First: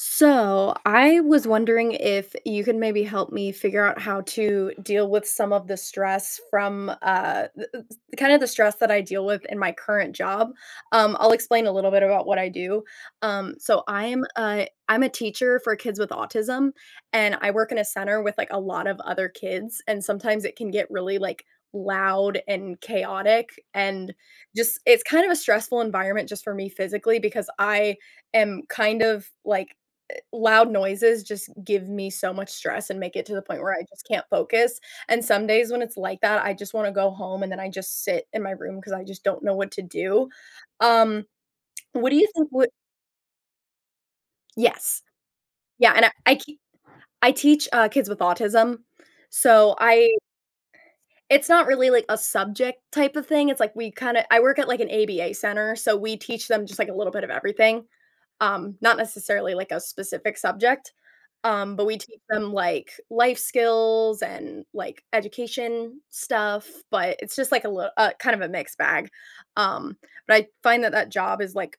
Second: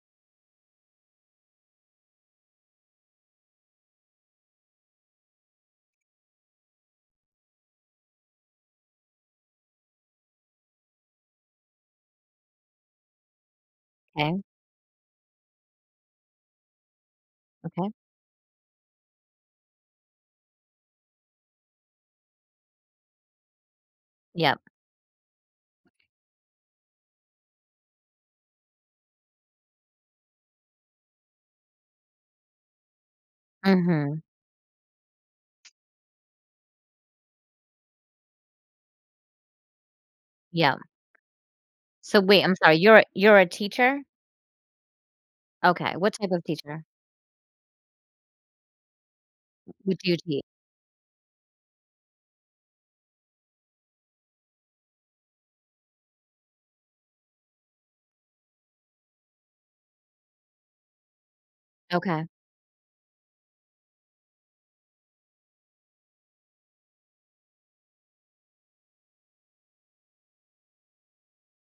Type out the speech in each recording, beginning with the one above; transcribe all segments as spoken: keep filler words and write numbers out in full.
So, I was wondering if you could maybe help me figure out how to deal with some of the stress from uh, th- th- kind of the stress that I deal with in my current job. Um, I'll explain a little bit about what I do. Um, so, I am Okay, a I'm a teacher for kids with autism, and I work in a okay. center with like a lot of other kids, and sometimes it can get really like loud and chaotic, and Yep. just it's kind of a stressful environment just for me physically. Because I am kind of like Loud noises just give me so much stress and make it to the point where I just Mhm. can't focus, and some days when it's like that, I just wanna go home and then I just sit in my room because I just don't know what to do. Yep. Um, what do So you wait, think I'm would. sorry, you're a you're a teacher? Yes. Yeah, Okay, and I what type I of ke- teacher? I teach, uh, kids with autism, so What do I you teach? it's not really like a subject type of thing, it's like we kinda I work at like an A B A center, so we teach them just like a little bit of everything. Um, not necessarily like a specific subject, um, but we teach Okay. them like life skills and like education stuff, but it's just like a little, uh, kind of a mixed bag. Um, but I find that that job is like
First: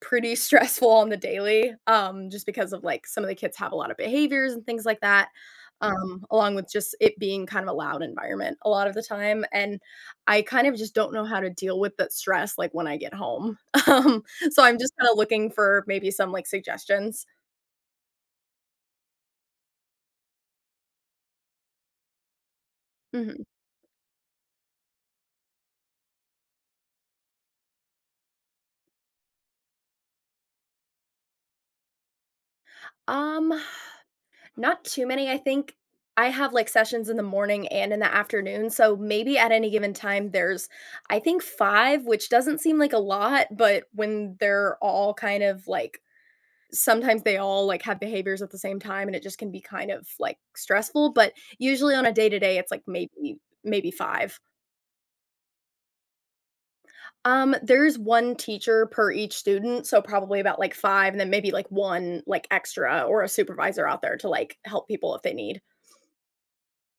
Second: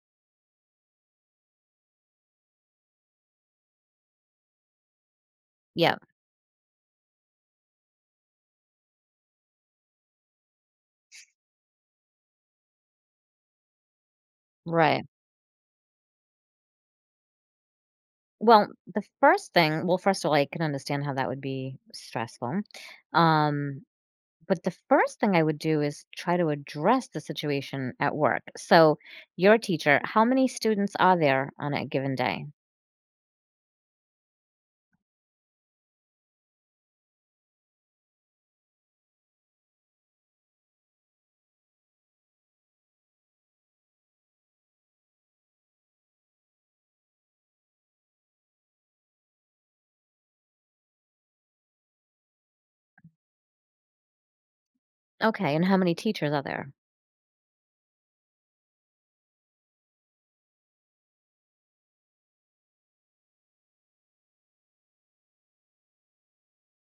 pretty stressful on the daily, um, just because of, like, some of the kids have a lot of behaviors and things like that, Yep, um, along with just it being kind of a loud environment a lot of the time, and I kind of just don't know how to deal with that stress, like, when I get home. Um, so I'm just right. kinda looking for maybe some, like, suggestions. Well, the first thing well, first of all, I can understand how that would be stressful. Mhm. Um, but the first thing I would do is try to address the situation at work. So you're a teacher, how many students are there on a given day? Um Not too many, I think. I have, like, sessions in the morning and in the afternoon, so maybe at any given time, there's, I think, five, which doesn't seem like a lot, but when they're all kind of, like, sometimes they all, like, have behaviors at the same time, and it just can be kind of, like, stressful, but usually on a day-to-day, it's, like, maybe maybe five. Okay, and how many teachers are there? Um, there's one teacher per each student, so probably about, like, five and then maybe, like, one, like, extra or a supervisor out there to, like, help people if they need.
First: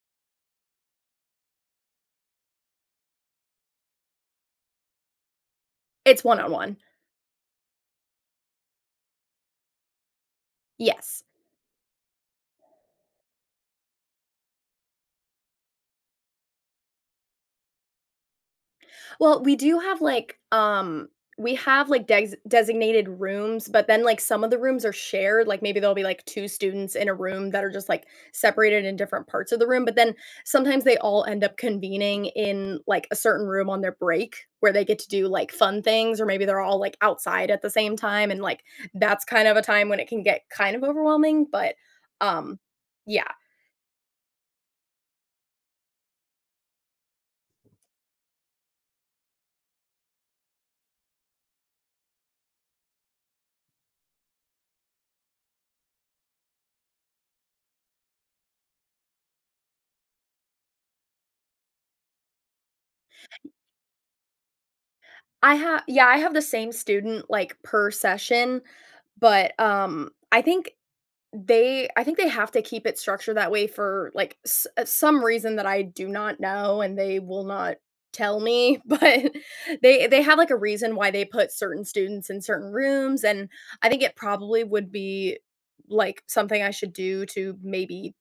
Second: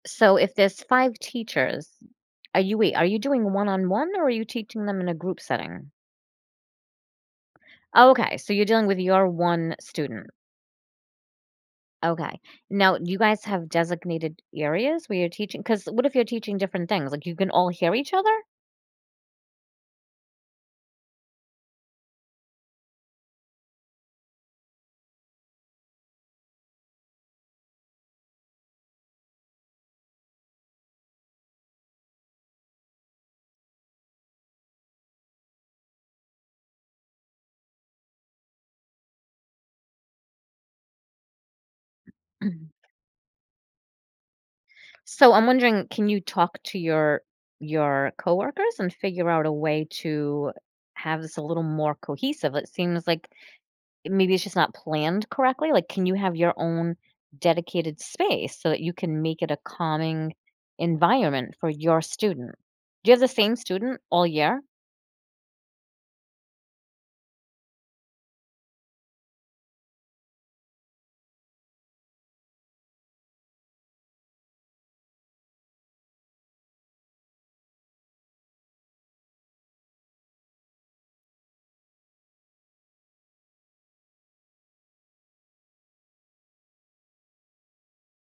So if there's five teachers, are you wait, are you doing one-on-one or are you teaching them in a group setting? It's one-on-one. Okay, so you're dealing with your one student. Yes. Okay. Now, do you guys have designated areas where you're teaching? teaching. Because what if you're teaching different things? Like, you can all hear each other? Well, we do have, like, um we have, like, des designated rooms, but then, like, some of the rooms are shared, like, maybe there'll be, like, two students in a room that are just, like, separated in different parts of the room, but then sometimes they all end up convening in, like, a certain room on their break where they get to do, like, fun things, or maybe they're all, like, outside at the same time, and, like, that's kind of a time when it can get kind of overwhelming, but, um Mhm. yeah. So I'm wondering, can you talk to your your coworkers and figure out a way to have this a little more cohesive? It seems like maybe it's just not planned correctly? Like, can you have your own dedicated space so that you can make it a calming environment for your student? Do you have the same student all year? I have, yeah, I have the same student, like, per session, but, um, I think they I think they have to keep it structured that way for, like, s uh, some reason that I do not know, and they will not tell me, but they they have, like, a reason why they put certain students in certain rooms, and I think it probably would be, like, something I should do to maybe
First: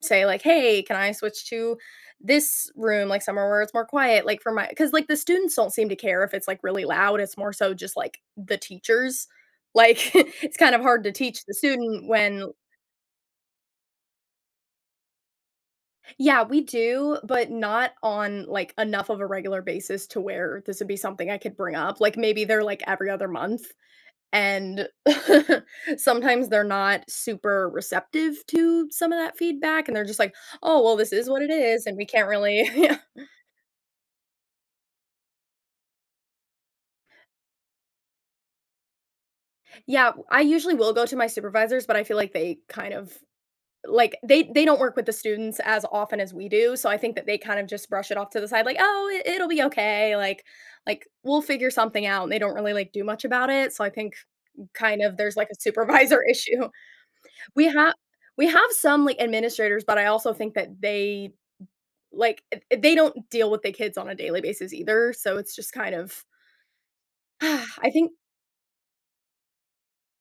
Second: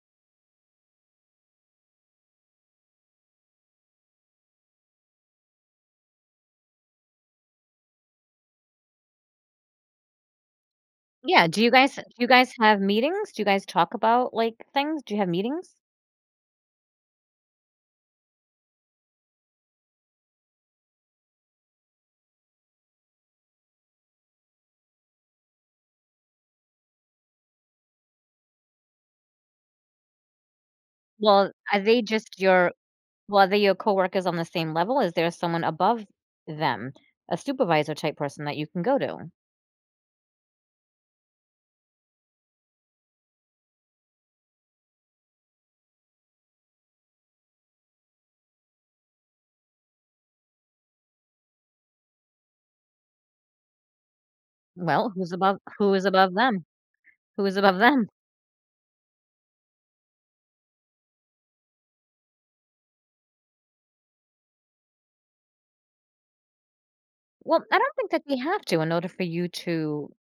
say, like, "Hey, can I switch to this room, like, somewhere where it's more quiet?" Like, for my? Because, like, the students don't seem to care if it's, like, really loud, it's more so just, like, the teachers. Like, it's kind of hard to teach Yeah, the do you guys do student you when. guys have meetings? Do you guys talk about, like, things? Do you have meetings? Yeah, we do, but not on, like, enough of a regular basis to where this would be something I could bring up. Like, maybe they're, like, every other month, and sometimes they're not super receptive to some of that feedback, and they're just like, "Oh, well, this is what it Well, are is, and they we can't just really." your well, are they your coworkers on the same level? Is there someone above them, a supervisor type person that you can go to? Yeah, I usually will go to my supervisors, but I feel like they kind of, like, they they don't work with the students as often as we do, so I think that they kind of just brush it off to the side like, "Oh, it it'll be okay," like like, "We'll figure something out," and they don't really, like, do much about it, so I think kind Well, of who's there's, like, a above who is supervisor above them? issue. Who is We above have them? we have some, like, administrators, but I also think that they, like, eh eh, they don't deal with the kids on a daily basis either, so it's just kind of Well, I I don't think think. that they have to in order for you to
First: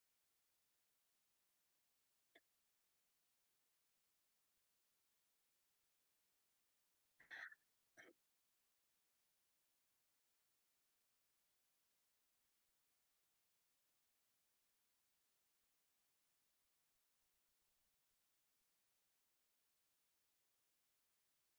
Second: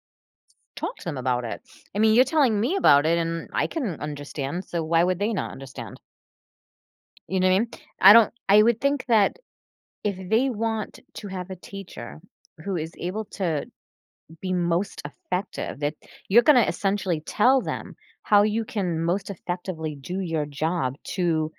talk to them about it. I mean, you're telling me about it and I can understand, so why would they not understand? You know what I mean? I don't I would think that if they want to have a teacher who is able to be most effective, that you're going to essentially tell them how you can most effectively do your job to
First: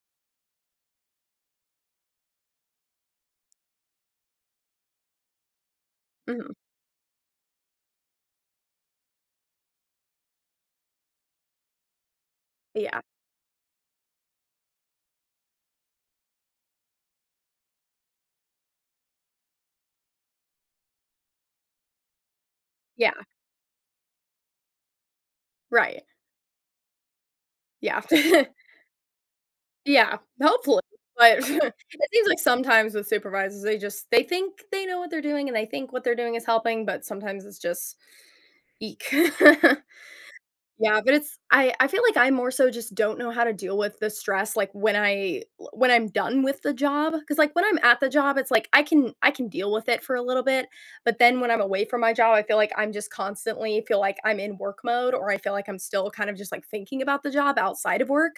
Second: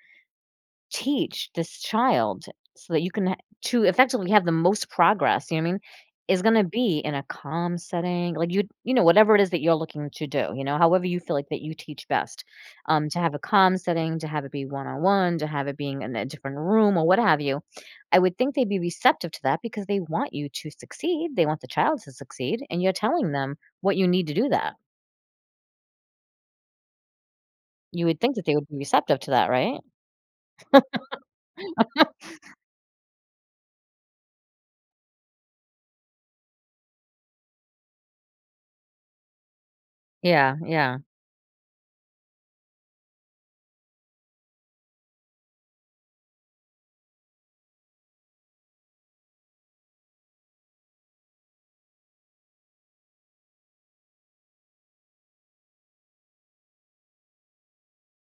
teach this child so that you can ha to effectively have the most progress, you know what I mean, is Mhm. gonna be in a calm setting, like, you you know, whatever it is that you're looking to do, you know, however you feel like that you teach best, Yeah. um, to have a calm setting, to have it be one-on-one, to have it being in a different room or what have you. I would think they'd be receptive to that because they want you to succeed, they want the child to succeed, and you're Yeah. telling them what you need to do that. Right. Yeah. You would think that they would be receptive to that, right? Yeah, hopefully, but it seems like sometimes with supervisors, they just they think they know what they're doing and they think what they're doing is helping, but sometimes it's just eek. Yeah, yeah. Yeah, but it's I I feel like I more so just don't know how to deal with the stress, like, when I when I'm done with the job, because, like, when I'm at the job, it's like I can I can deal with it for a little bit, but then when I'm away from my job, I feel like I'm just constantly feel like I'm in work mode, or I feel like I'm still kind of just, like, thinking about the job outside of work.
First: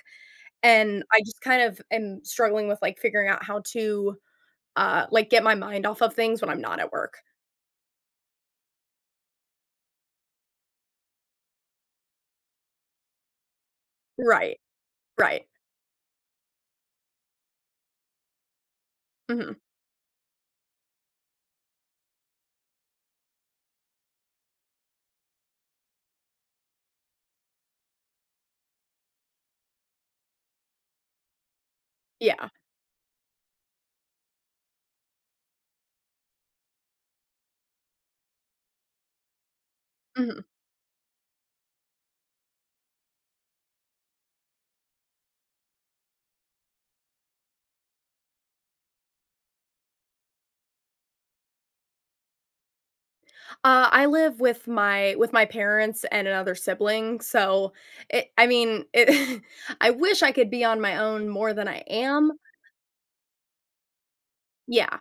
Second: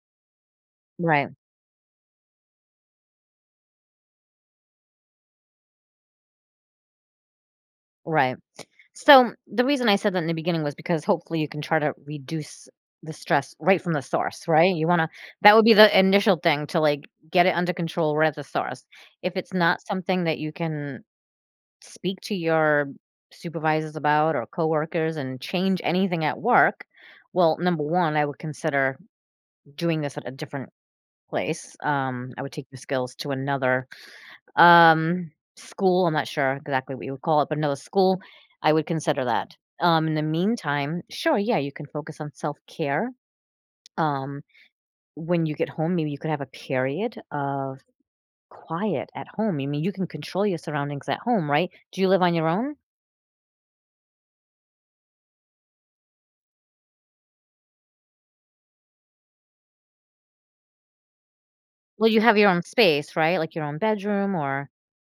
And I Right, just kind of am struggling with, like, figuring out how to, uh, like, get my mind off of things when I'm not at work. right. So the reason I said that in the beginning was because hopefully you can try to reduce the stress right from the source, Right, right? You want to right. that would be the initial thing to like get it under control right at the source. If it's Mhm. not something that you can speak to your supervisors about or coworkers and change anything at work, well, number one, I would consider doing this at a different place. Um, I Yeah, would take your skills to another um, school, I'm not sure exactly what you would call it, but another school, I would consider that. Um, in the mhm. meantime, sure, yeah, you can focus on self-care. Um, when you get home, maybe you could have a period of quiet at home. I mean, you can control your surroundings at home, right? Do you live on your own? Uh, I live with my with my parents and another sibling, so it I mean, it I wish I could be on my own more than I Well, you am. have your own space, right? Like your own bedroom or Yeah,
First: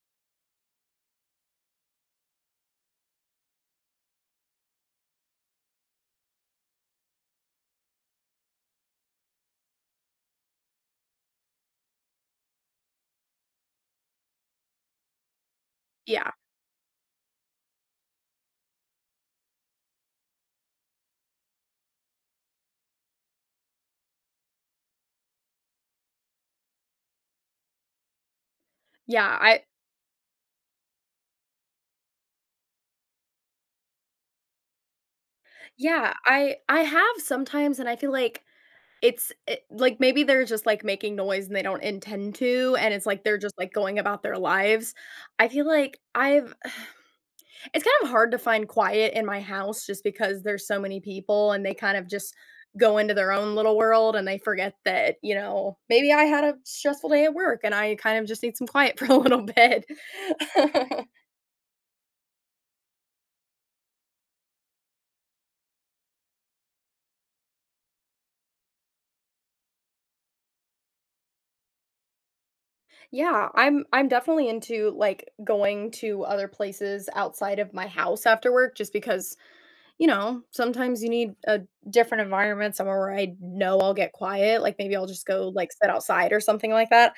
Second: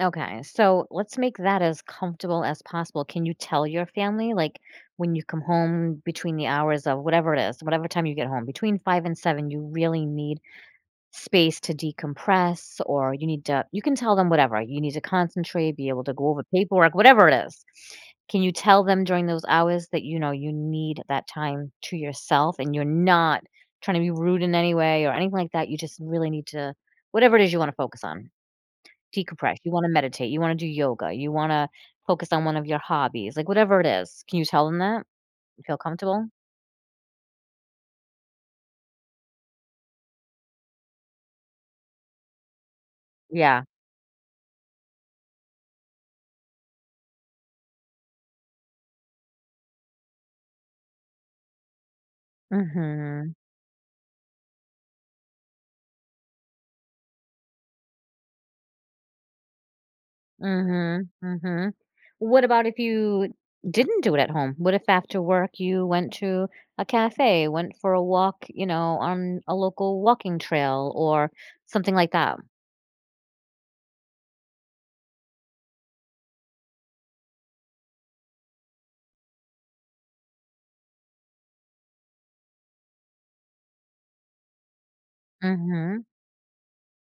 okay, so let's make that as comfortable as possible. Can you tell your family, like, when you come home between the hours of whatever it is, whatever time you get home, between five and seven, you really need space to decompress, or you need to, you can tell them whatever. You need to concentrate, be able to go yeah, over paperwork, whatever it is. Can you tell them during those hours that, you know, you need that time to yourself and you're not trying to be rude in any way or anything like that? You just really need to, whatever it is you want to focus on. yeah, Decompress, I you wanna meditate, you wanna do yoga, you wanna focus on one of your hobbies, like, whatever it is. Can you tell them that? You feel yeah, comfortable? I I have sometimes, and I feel like It's it like, maybe they're just, like, making noise and they don't intend to, and it's like they're just, Yeah. like, going about their lives. I feel like I've It's kind of hard to find quiet in my house just because there's so many people and they kind of just go into their Mhm. own little world and they forget that, you know, maybe I had a stressful day at work and I kind of just need some quiet for a little bit. Mhm. Mhm. What about if you didn't do it at home? What if after work you went to a cafe, went for a walk, you know, on a local walking trail or something like that? Yeah, I'm I'm definitely into, like, going to other places outside of my house after work, just because You know, sometimes you need a different environment, somewhere where I know I'll get quiet, like, maybe I'll just go, like, sit Mhm. outside or something like that.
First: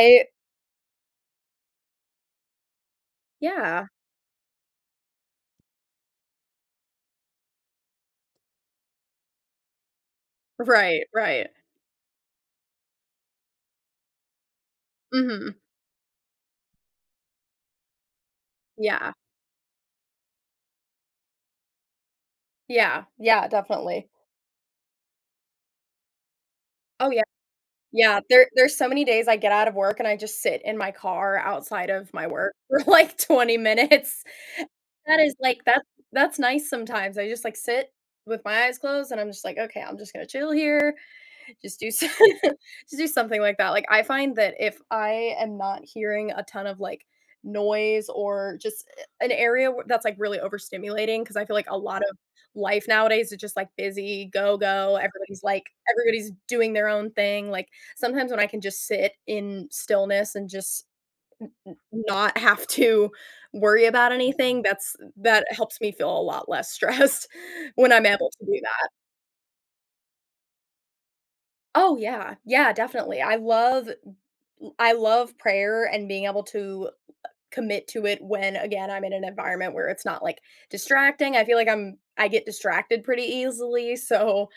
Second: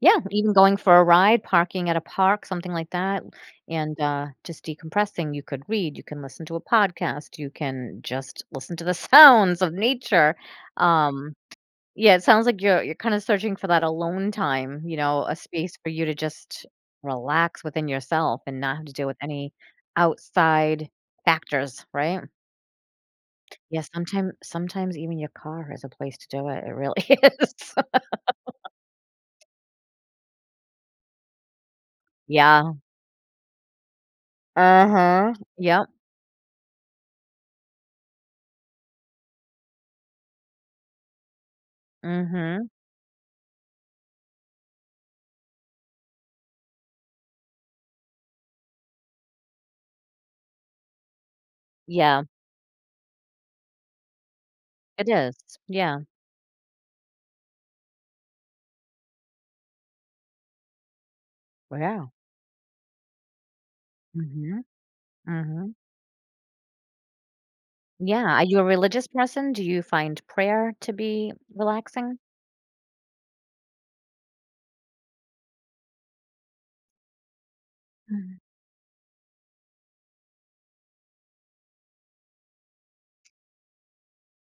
Yeah, even going for a ride, parking at a park, something like that, Yeah. and, uh, just decompressing. You could read, you can listen to a podcast, you can just listen to the sounds of nature. Right, Um, right. yeah, it sounds like you're you're kinda searching for that alone time, you know, a Mhm. space for you to just relax within yourself and not have to deal Yeah. with any outside factors, right? Yeah, yeah, Yeah, definitely. sometimes sometimes even your car is a place to do it, it really Oh, yeah. is. Yeah, there there's so many days I get out of work and I just sit in my car outside of my work Yeah. for like twenty minutes. That is Uh-huh. like that's Yep, that's nice sometimes. I just like sit with my eyes closed and I'm just like, "Okay, I'm just gonna chill here." Just do so mhm. Just do something like that. Like, I find that if I am not hearing a ton of like noise or just, eh, an area wh that's like really overstimulating, because I feel like a lot of Yeah, life nowadays is just like busy, go, go, it is. everybody's like Yeah. everybody's doing their own thing, like. Sometimes when I can just sit in stillness and just Yeah. not have to worry about anything, Mhm, that's that mhm. helps me feel a lot less stressed when I'm able Yeah, are to do you a that. religious person? Do you find prayer to be Oh, relaxing? yeah. Yeah, definitely. I love I love prayer and being able to commit to it Mhm. when, again, I'm in an environment where it's not, like, distracting. I feel like I'm I get distracted pretty easily, so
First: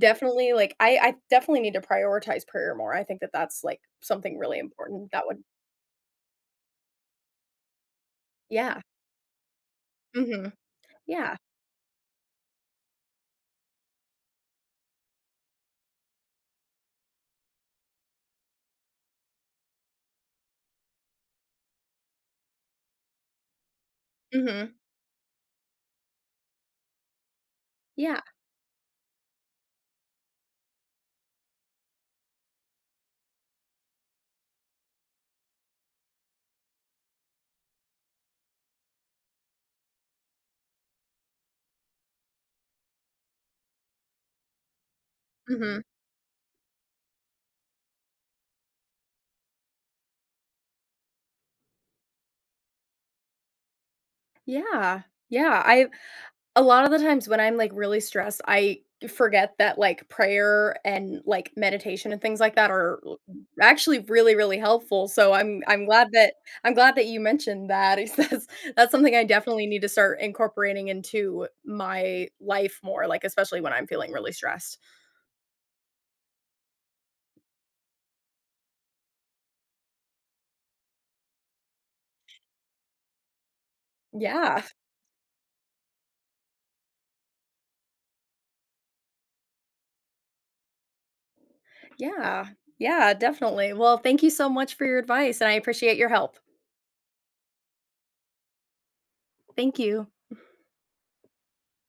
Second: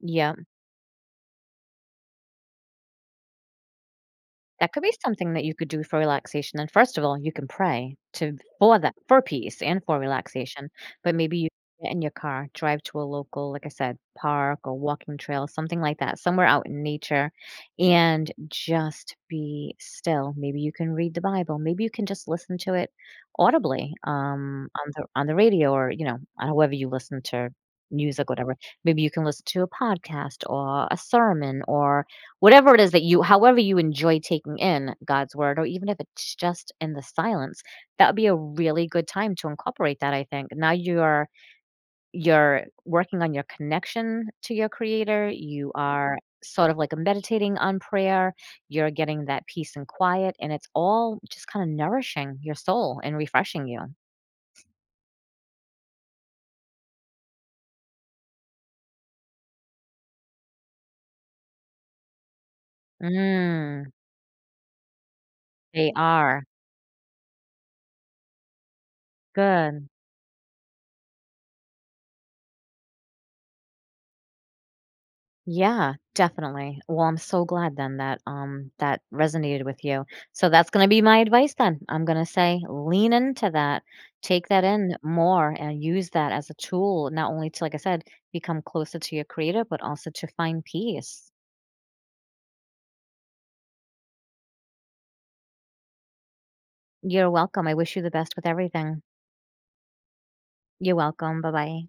Yeah. like, I I definitely need to prioritize prayer more. I think that that's, like, something really That could be important that something would. that you could do for relaxation. And first of all, you can pray to for Yeah. that for peace and for Mhm. relaxation. But Yeah. maybe you get in your car, drive to a local, like I said, park or walking trail, something like that, somewhere out in nature, and just be still. Maybe you can read the Bible. Maybe you can just listen to it audibly um, Mhm. on the on the radio or you know however you listen to Yeah. music, whatever. Maybe you can listen to a podcast or a sermon or whatever it is that you however you enjoy taking in God's word, or even if it's just in the silence, that would be a really good time to incorporate that, I think. Now you're you're working on your connection to your creator, you Mhm. are sort of like meditating on prayer, you're getting that peace and quiet, and it's all just kind of nourishing your soul and refreshing you. Yeah. Yeah, I a lot of the times when I'm, like, really stressed, I forget that, like, prayer and, like, meditation and things like that are l Mm, actually really, really helpful, so I'm I'm they glad that are. I'm glad that you mentioned that. It's that's that's something I definitely need to Good. start incorporating into my life more, like, especially when I'm feeling really stressed. Yeah, definitely. Well, I'm so glad then that um that resonated with you. So that's going to be my advice then. I'm going to say lean into that, take Yeah. that in more and use that as a tool not only to like I said, become closer to your creator but also to find peace. Yeah. Yeah, definitely. Well, thank you so much for your advice, and I appreciate your help. You're welcome. I wish you the best with everything. Thank you. You're welcome. Bye-bye.